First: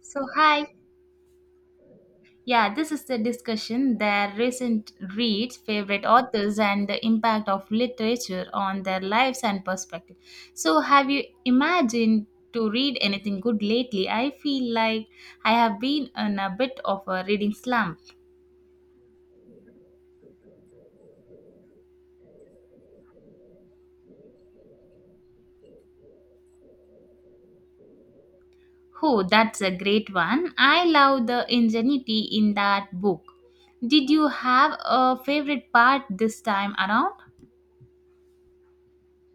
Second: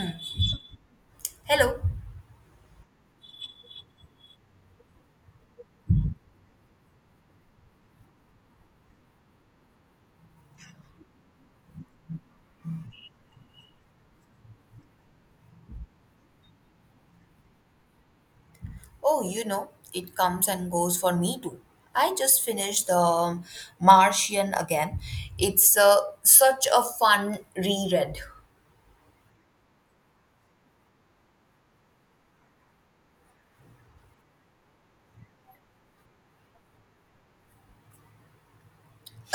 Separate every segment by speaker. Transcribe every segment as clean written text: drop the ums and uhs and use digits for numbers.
Speaker 1: So, hi.
Speaker 2: Hello.
Speaker 1: Yeah, this is the discussion their recent reads, favorite authors, and the impact of literature on their lives and perspective. So, have you imagined to read anything good lately? I feel like I have been in a bit of a reading slump.
Speaker 2: Oh, you know, it comes and goes for me too. I just finished The Martian again. It's such a fun reread.
Speaker 1: Oh, that's a great one. I love the ingenuity in that book. Did you have a favorite part this time around?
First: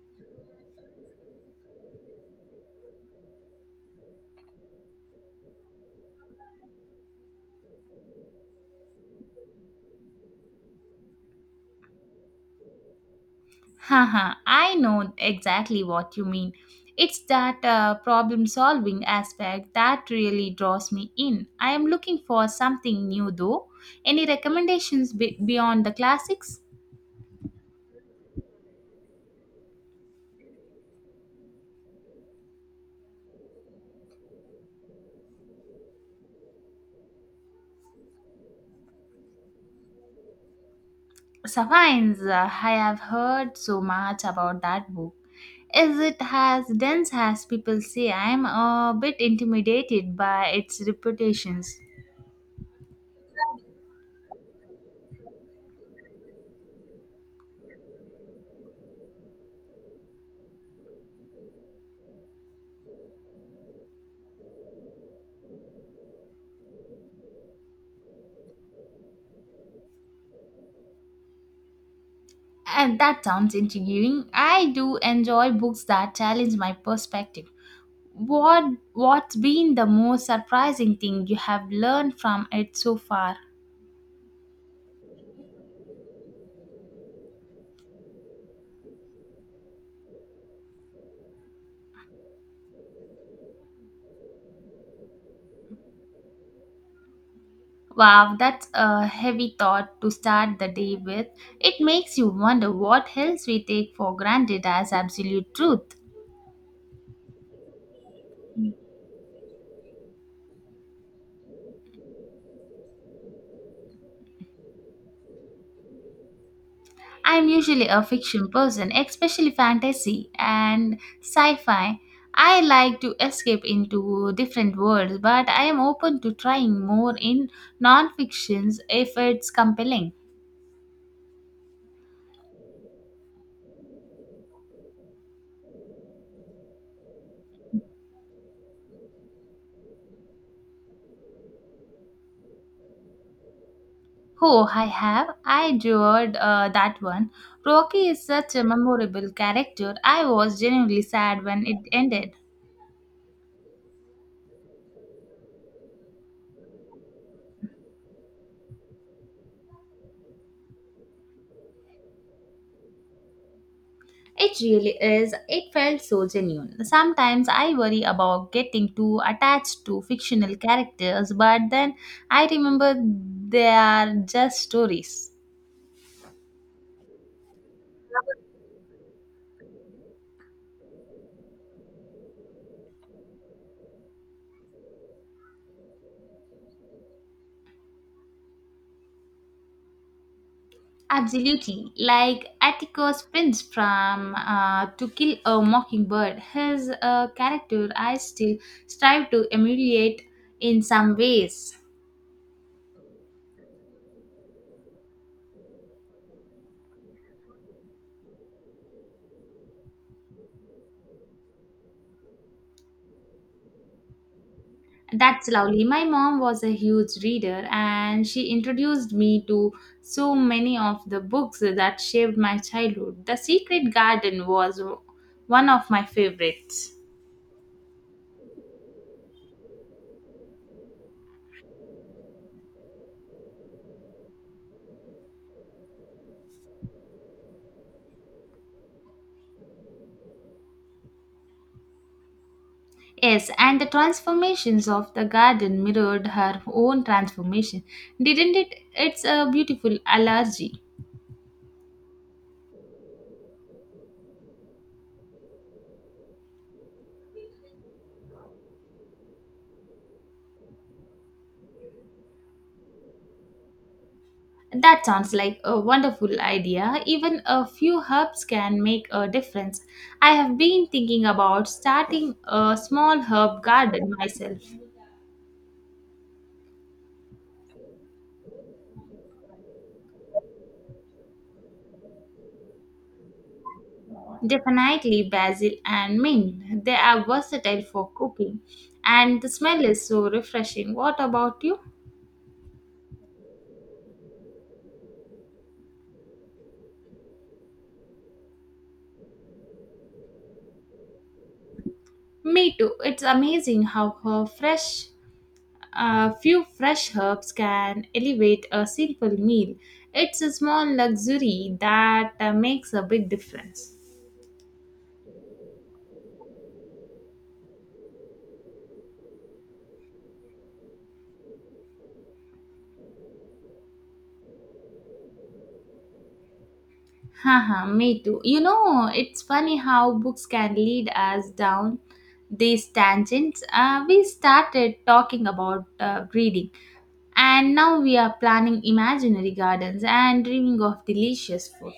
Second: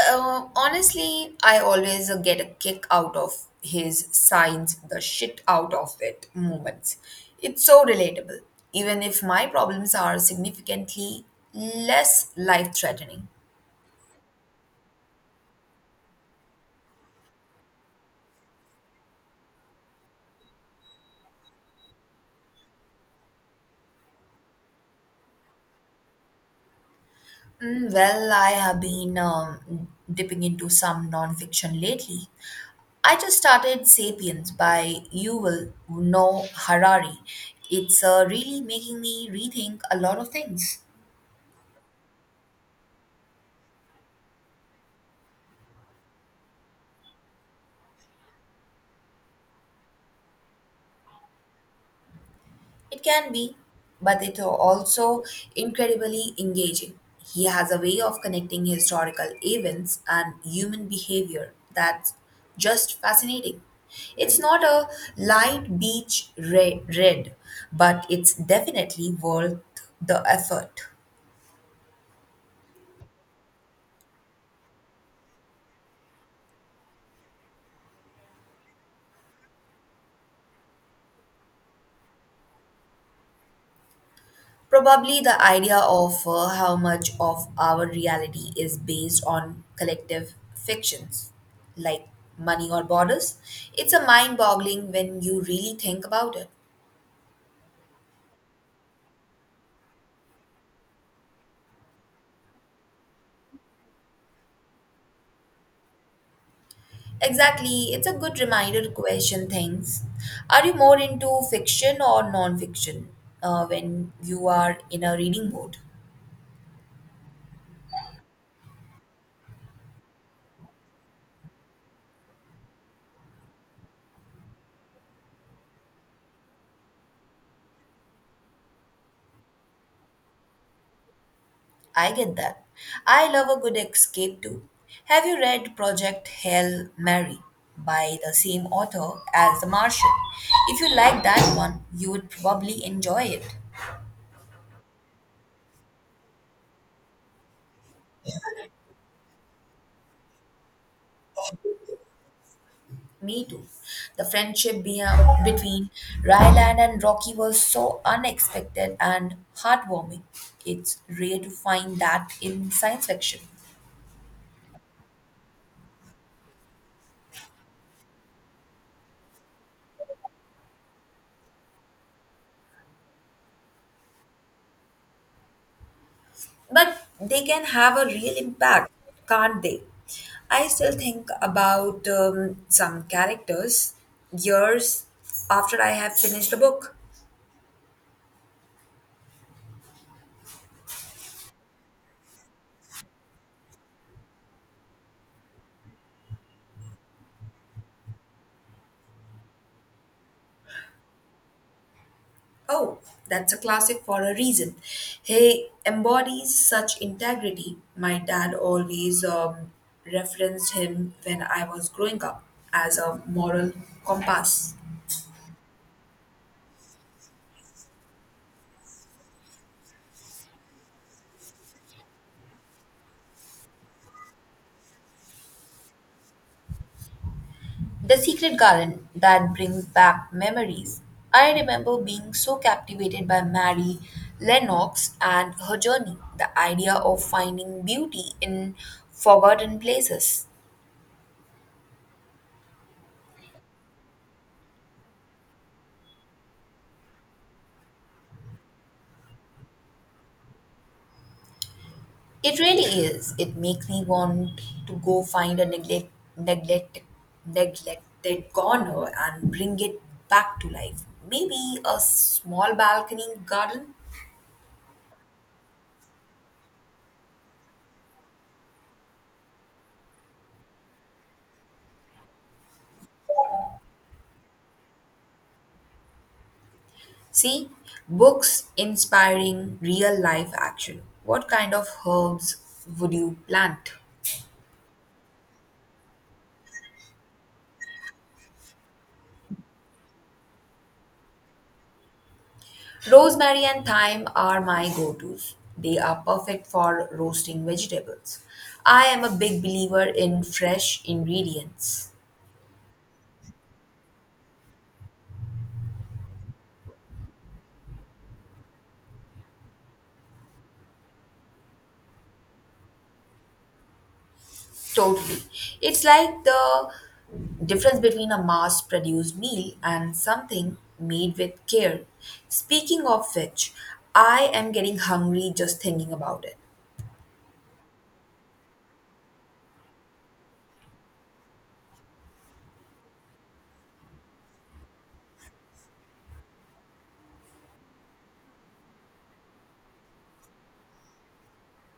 Speaker 2: Honestly, I always get a kick out of his signs the shit out of it moments. It's so relatable, even if my problems are significantly less life threatening.
Speaker 1: Haha, I know exactly what you mean. It's that problem solving aspect that really draws me in. I am looking for something new though. Any recommendations beyond the classics?
Speaker 2: Mm, well, I have been dipping into some nonfiction lately. I just started Sapiens by Yuval Noah Harari. It's really making me rethink a lot of things.
Speaker 1: Sapiens, I have heard so much about that book. Is it as dense as people say? I am a bit intimidated by its reputations.
Speaker 2: It can be, but it's also incredibly engaging. He has a way of connecting historical events and human behavior that's just fascinating. It's not a light beach read, but it's definitely worth the effort.
Speaker 1: And that sounds intriguing. I do enjoy books that challenge my perspective. What what's been the most surprising thing you have learned from it so far?
Speaker 2: Probably the idea of how much of our reality is based on collective fictions, like money or borders. It's a mind boggling when you really think about it.
Speaker 1: Wow, that's a heavy thought to start the day with. It makes you wonder what else we take for granted as absolute truth.
Speaker 2: Exactly, it's a good reminder to question things. Are you more into fiction or non fiction when you are in a reading mode?
Speaker 1: I'm usually a fiction person, especially fantasy and sci-fi. I like to escape into different worlds, but I am open to trying more in non-fictions if it's compelling.
Speaker 2: I get that. I love a good escape too. Have you read Project Hail Mary by the same author as The Martian? If you like that one, you would probably enjoy it.
Speaker 1: Oh, I have. I adored that one. Rocky is such a memorable character. I was genuinely sad when it ended.
Speaker 2: Me too. The friendship between Ryland and Rocky was so unexpected and heartwarming. It's rare to find that in science fiction.
Speaker 1: It really is. It felt so genuine. Sometimes I worry about getting too attached to fictional characters, but then I remember they are just stories.
Speaker 2: But they can have a real impact, can't they? I still think about some characters years after I have finished a book.
Speaker 1: Absolutely. Like Atticus Finch from To Kill a Mockingbird, his character I still strive to emulate in some ways.
Speaker 2: Oh, that's a classic for a reason. He embodies such integrity. My dad always referenced him when I was growing up as a moral compass.
Speaker 1: That's lovely. My mom was a huge reader and she introduced me to so many of the books that shaped my childhood. The Secret Garden was one of my favorites.
Speaker 2: The secret garden, that brings back memories. I remember being so captivated by Mary Lennox and her journey, the idea of finding beauty in forgotten places.
Speaker 1: Yes, and the transformations of the garden mirrored her own transformation, didn't it? It's a beautiful allergy.
Speaker 2: It really is. It makes me want to go find a neglect, neglected corner and bring it back to life. Maybe a small balcony garden.
Speaker 1: That sounds like a wonderful idea. Even a few herbs can make a difference. I have been thinking about starting a small herb garden myself.
Speaker 2: See, books inspiring real life action. What kind of herbs would you plant?
Speaker 1: Definitely basil and mint. They are versatile for cooking, and the smell is so refreshing. What about you?
Speaker 2: Rosemary and thyme are my go tos. They are perfect for roasting vegetables. I am a big believer in fresh ingredients.
Speaker 1: Me too. It's amazing how her fresh a few fresh herbs can elevate a simple meal. It's a small luxury that makes a big difference.
Speaker 2: Totally. It's like the difference between a mass produced meal and something made with care. Speaking of which, I am getting hungry just thinking about it.
Speaker 1: Haha, me too. You know, it's funny how books can lead us down these tangents. We started talking about reading, and now we are planning imaginary gardens and dreaming of delicious food.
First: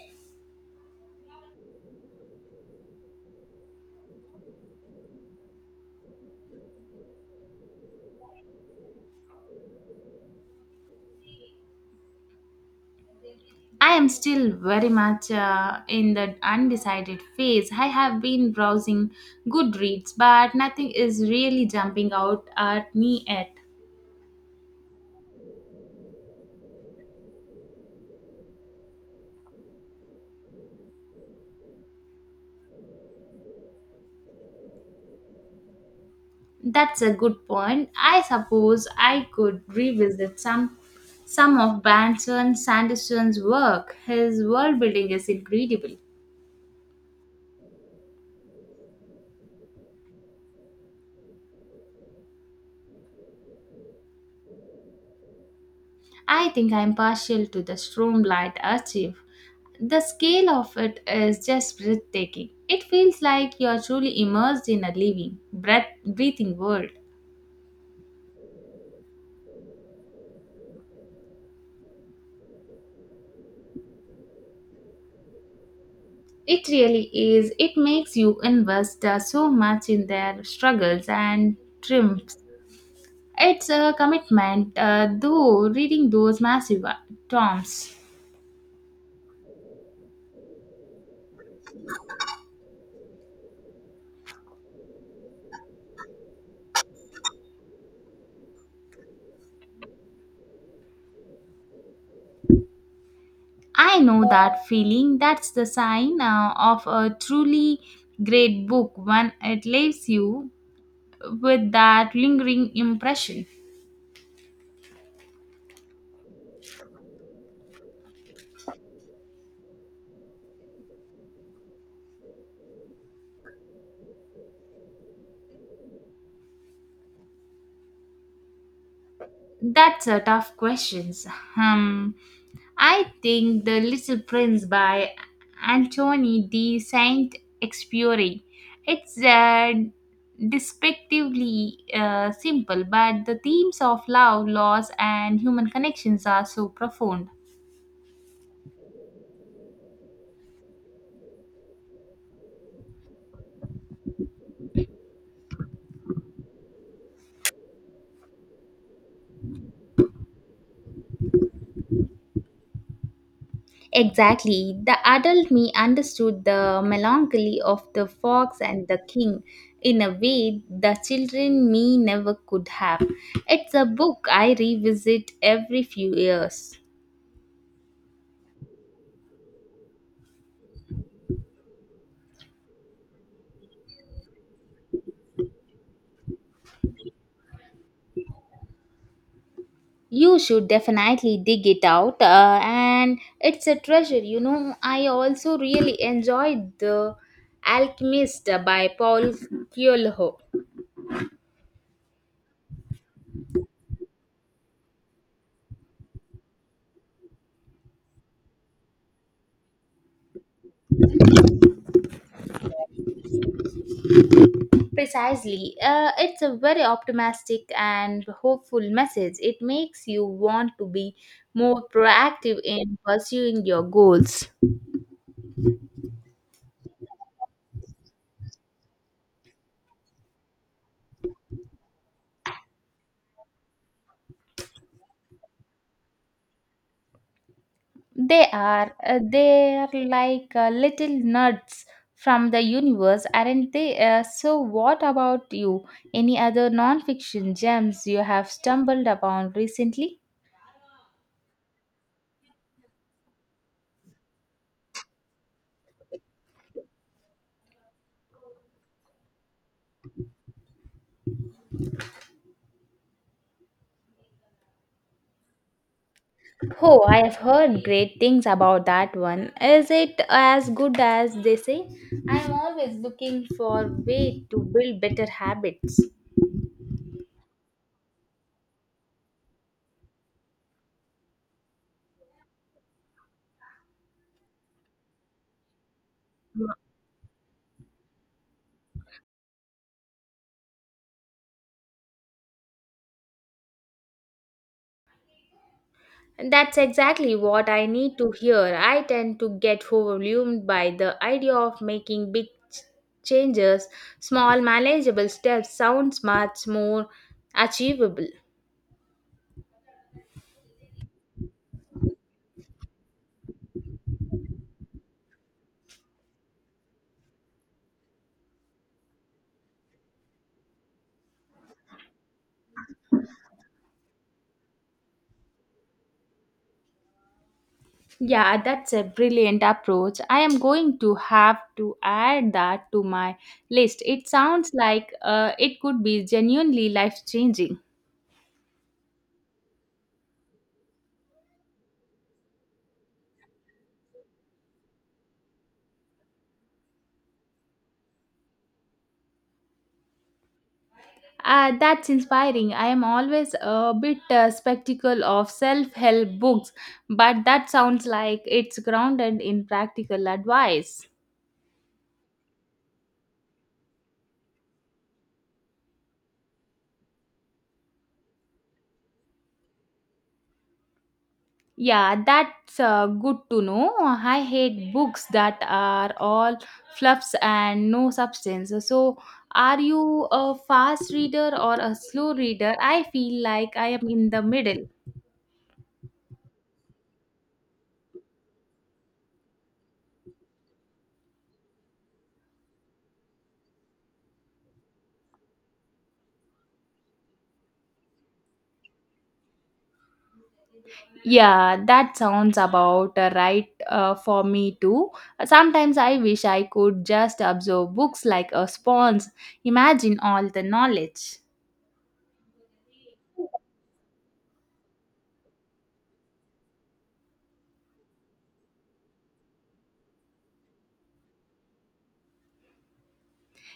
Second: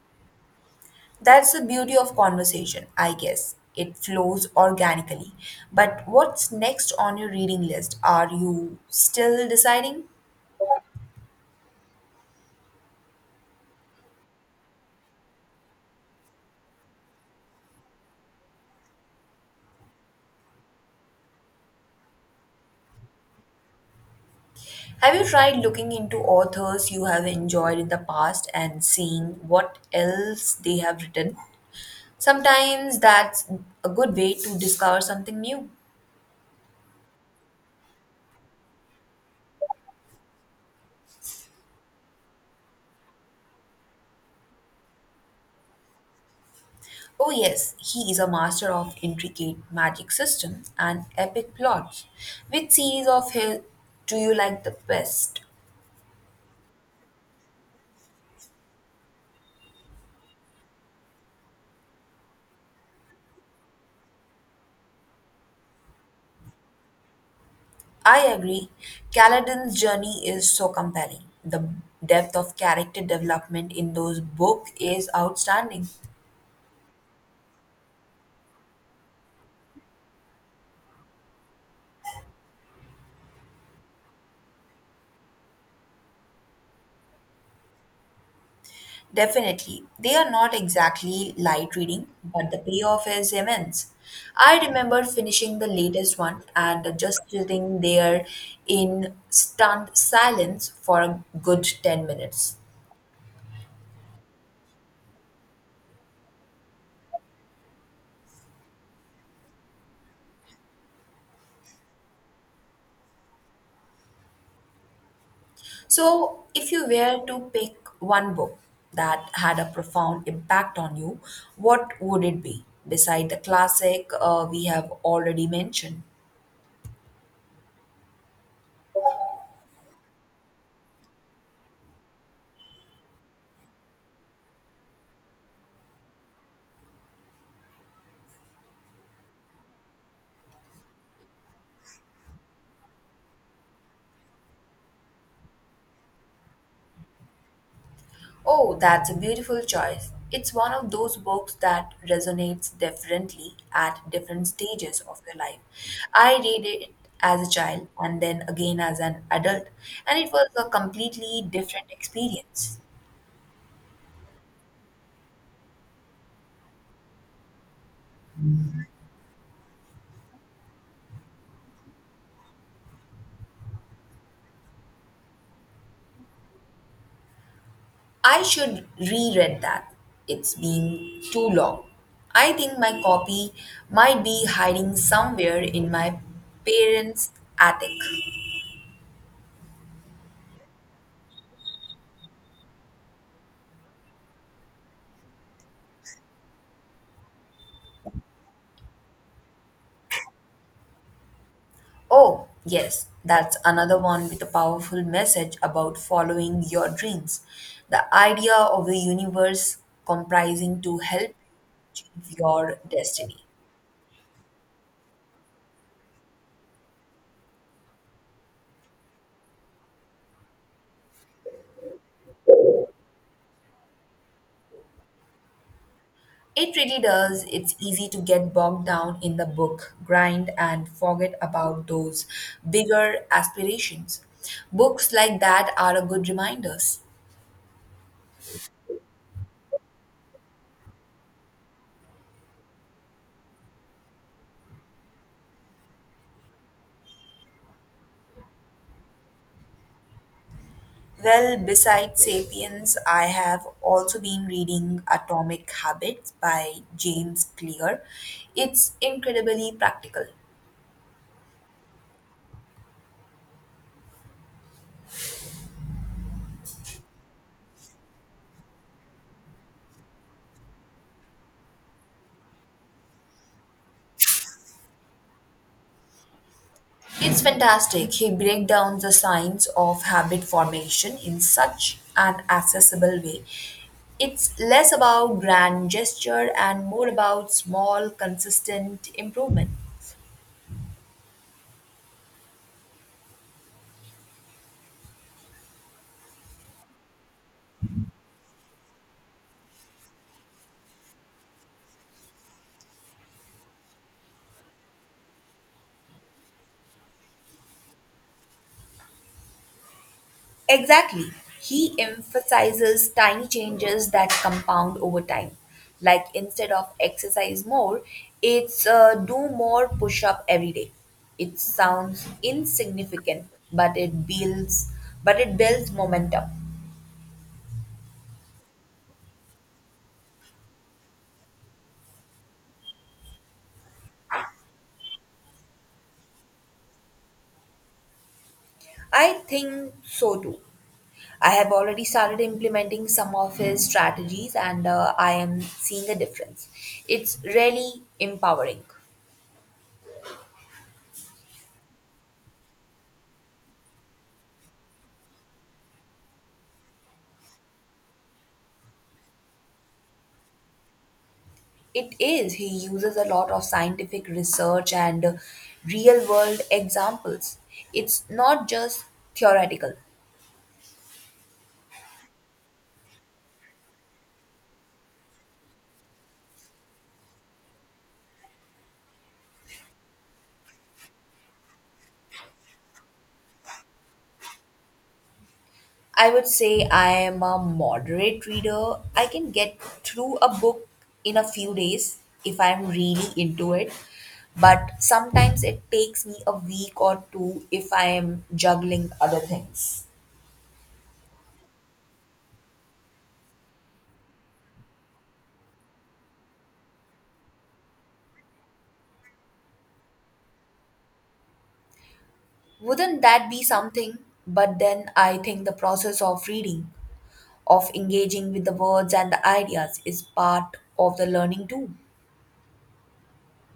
Speaker 2: That's the beauty of conversation, I guess. It flows organically. But what's next on your reading list? Are you still deciding?
Speaker 1: I am still very much in the undecided phase. I have been browsing Goodreads, but nothing is really jumping out at me yet.
Speaker 2: Have you tried looking into authors you have enjoyed in the past and seeing what else they have written? Sometimes that's a good way to discover something new.
Speaker 1: That's a good point. I suppose I could revisit some of Branson Sanderson's work. His world building is incredible.
Speaker 2: Oh, yes, he is a master of intricate magic system and epic plots. Which series of his do you like the best?
Speaker 1: I think I'm partial to the Stromlight Archive. The scale of it is just breathtaking. It feels like you're truly immersed in a living, breathing world.
Speaker 2: I agree. Kaladin's journey is so compelling. The depth of character development in those books is outstanding.
Speaker 1: It really is. It makes you invest so much in their struggles and triumphs. It's a commitment, though, reading those massive tomes.
Speaker 2: Definitely, they are not exactly light reading, but the payoff is immense. I remember finishing the latest one and just sitting there in stunned silence for a good 10 minutes.
Speaker 1: I know that feeling. That's the sign of a truly great book when it leaves you with that lingering impression.
Speaker 2: So, if you were to pick one book that had a profound impact on you, what would it be? Beside the classic we have already mentioned.
Speaker 1: That's a tough question. Um, I think The Little Prince by Antony de Saint Exupéry. It's despectively simple, but the themes of love, loss, and human connections are so profound.
Speaker 2: Oh, that's a beautiful choice. It's one of those books that resonates differently at different stages of your life. I read it as a child and then again as an adult, and it was a completely different experience.
Speaker 1: Exactly. The adult me understood the melancholy of the fox and the king in a way the children me never could have. It's a book I revisit every few years.
Speaker 2: I should reread that. It's been too long. I think my copy might be hiding somewhere in my parents' attic.
Speaker 1: You should definitely dig it out, and it's a treasure. You know, I also really enjoyed The Alchemist by Paul Coelho.
Speaker 2: Oh, yes, that's another one with a powerful message about following your dreams. The idea of the universe comprising to help achieve your destiny.
Speaker 1: Precisely. It's a very optimistic and hopeful message. It makes you want to be more proactive in pursuing your goals.
Speaker 2: It really does. It's easy to get bogged down in the book grind and forget about those bigger aspirations. Books like that are a good reminders.
Speaker 1: They are like little nuts from the universe, aren't they? So, what about you? Any other non-fiction gems you have stumbled upon recently?
Speaker 2: Well, besides Sapiens, I have also been reading Atomic Habits by James Clear. It's incredibly practical.
Speaker 1: Oh, I have heard great things about that one. Is it as good as they say? I am always looking for way to build better habits.
Speaker 2: It's fantastic. He breaks down the science of habit formation in such an accessible way. It's less about grand gesture and more about small, consistent improvement.
Speaker 1: That's exactly what I need to hear. I tend to get overwhelmed by the idea of making changes. Small manageable steps sound much more achievable.
Speaker 2: Exactly. He emphasizes tiny changes that compound over time. Like instead of exercise more, it's do more push up every day. It sounds insignificant, but it builds but it builds momentum.
Speaker 1: Yeah, that's a brilliant approach. I am going to have to add that to my list. It sounds like it could be genuinely life changing.
Speaker 2: I think so too. I have already started implementing some of his strategies and I am seeing a difference. It's really empowering.
Speaker 1: That's inspiring. I am always a bit skeptical of self help books, but that sounds like it's grounded in practical advice.
Speaker 2: It is. He uses a lot of scientific research and real world examples. It's not just theoretical.
Speaker 1: Yeah, that's good to know. I hate books that are all fluffs and no substance. So, are you a fast reader or a slow reader? I feel like I am in the middle.
Speaker 2: I would say I am a moderate reader. I can get through a book in a few days if I'm really into it. But sometimes it takes me a week or two if I am juggling other things.
Speaker 1: Yeah, that sounds about right for me too. Sometimes I wish I could just absorb books like a sponge. Imagine all the knowledge.
Speaker 2: Wouldn't that be something? But then I think the process of reading, of engaging with the words and the ideas, is part of the learning too.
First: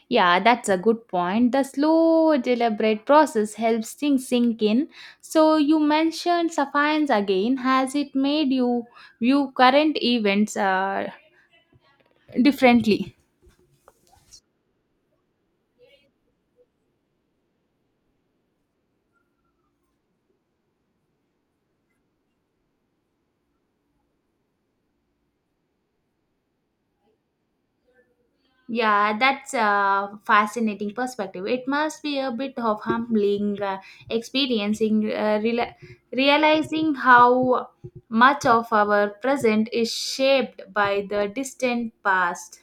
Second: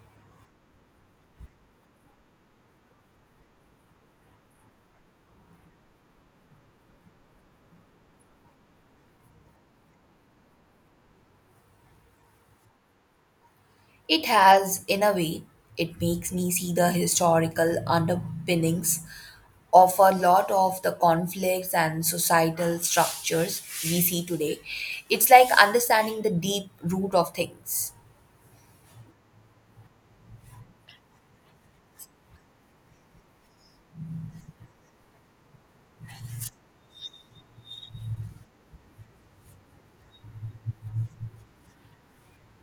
Speaker 1: Yeah, that's a good point. The slow, deliberate process helps things sink in. So, you mentioned suffiance again. Has it made you view current events differently?
Speaker 2: It has, in a way, it makes me see the historical underpinnings of a lot of the conflicts and societal structures we see today. It's like understanding the deep root of things.
Speaker 1: Yeah, that's a fascinating perspective. It must be a bit of humbling experiencing, uh, reali- realizing how much of our present is shaped by the distant past.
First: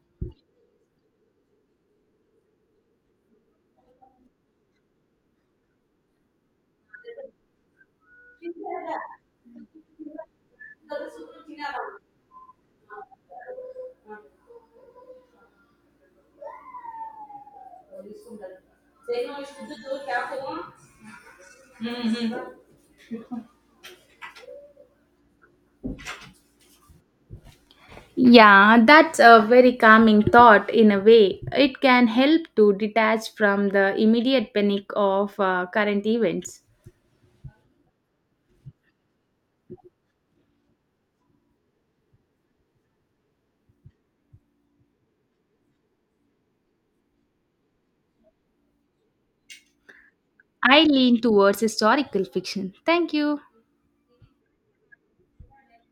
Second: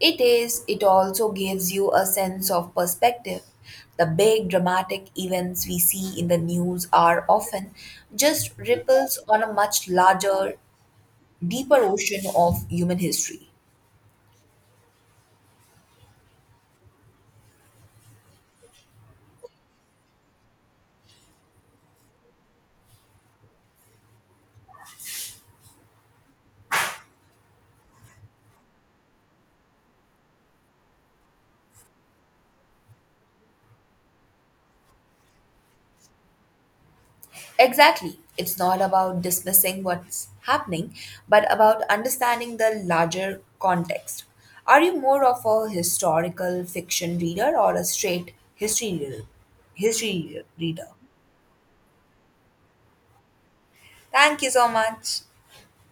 Speaker 2: It is, it also gives you a sense of perspective. The big dramatic events we see in the news are often just ripples on a much larger, deeper ocean of human history.
Speaker 1: Yeah, that's a very calming thought in a way. It can help to detach from the immediate panic of current events.
Speaker 2: Exactly. It's not about dismissing what's happening, but about understanding the larger context. Are you more of a historical fiction reader or a straight history reader? History
Speaker 1: I
Speaker 2: reader.
Speaker 1: lean towards historical fiction. Thank you.
Speaker 2: Thank you so much.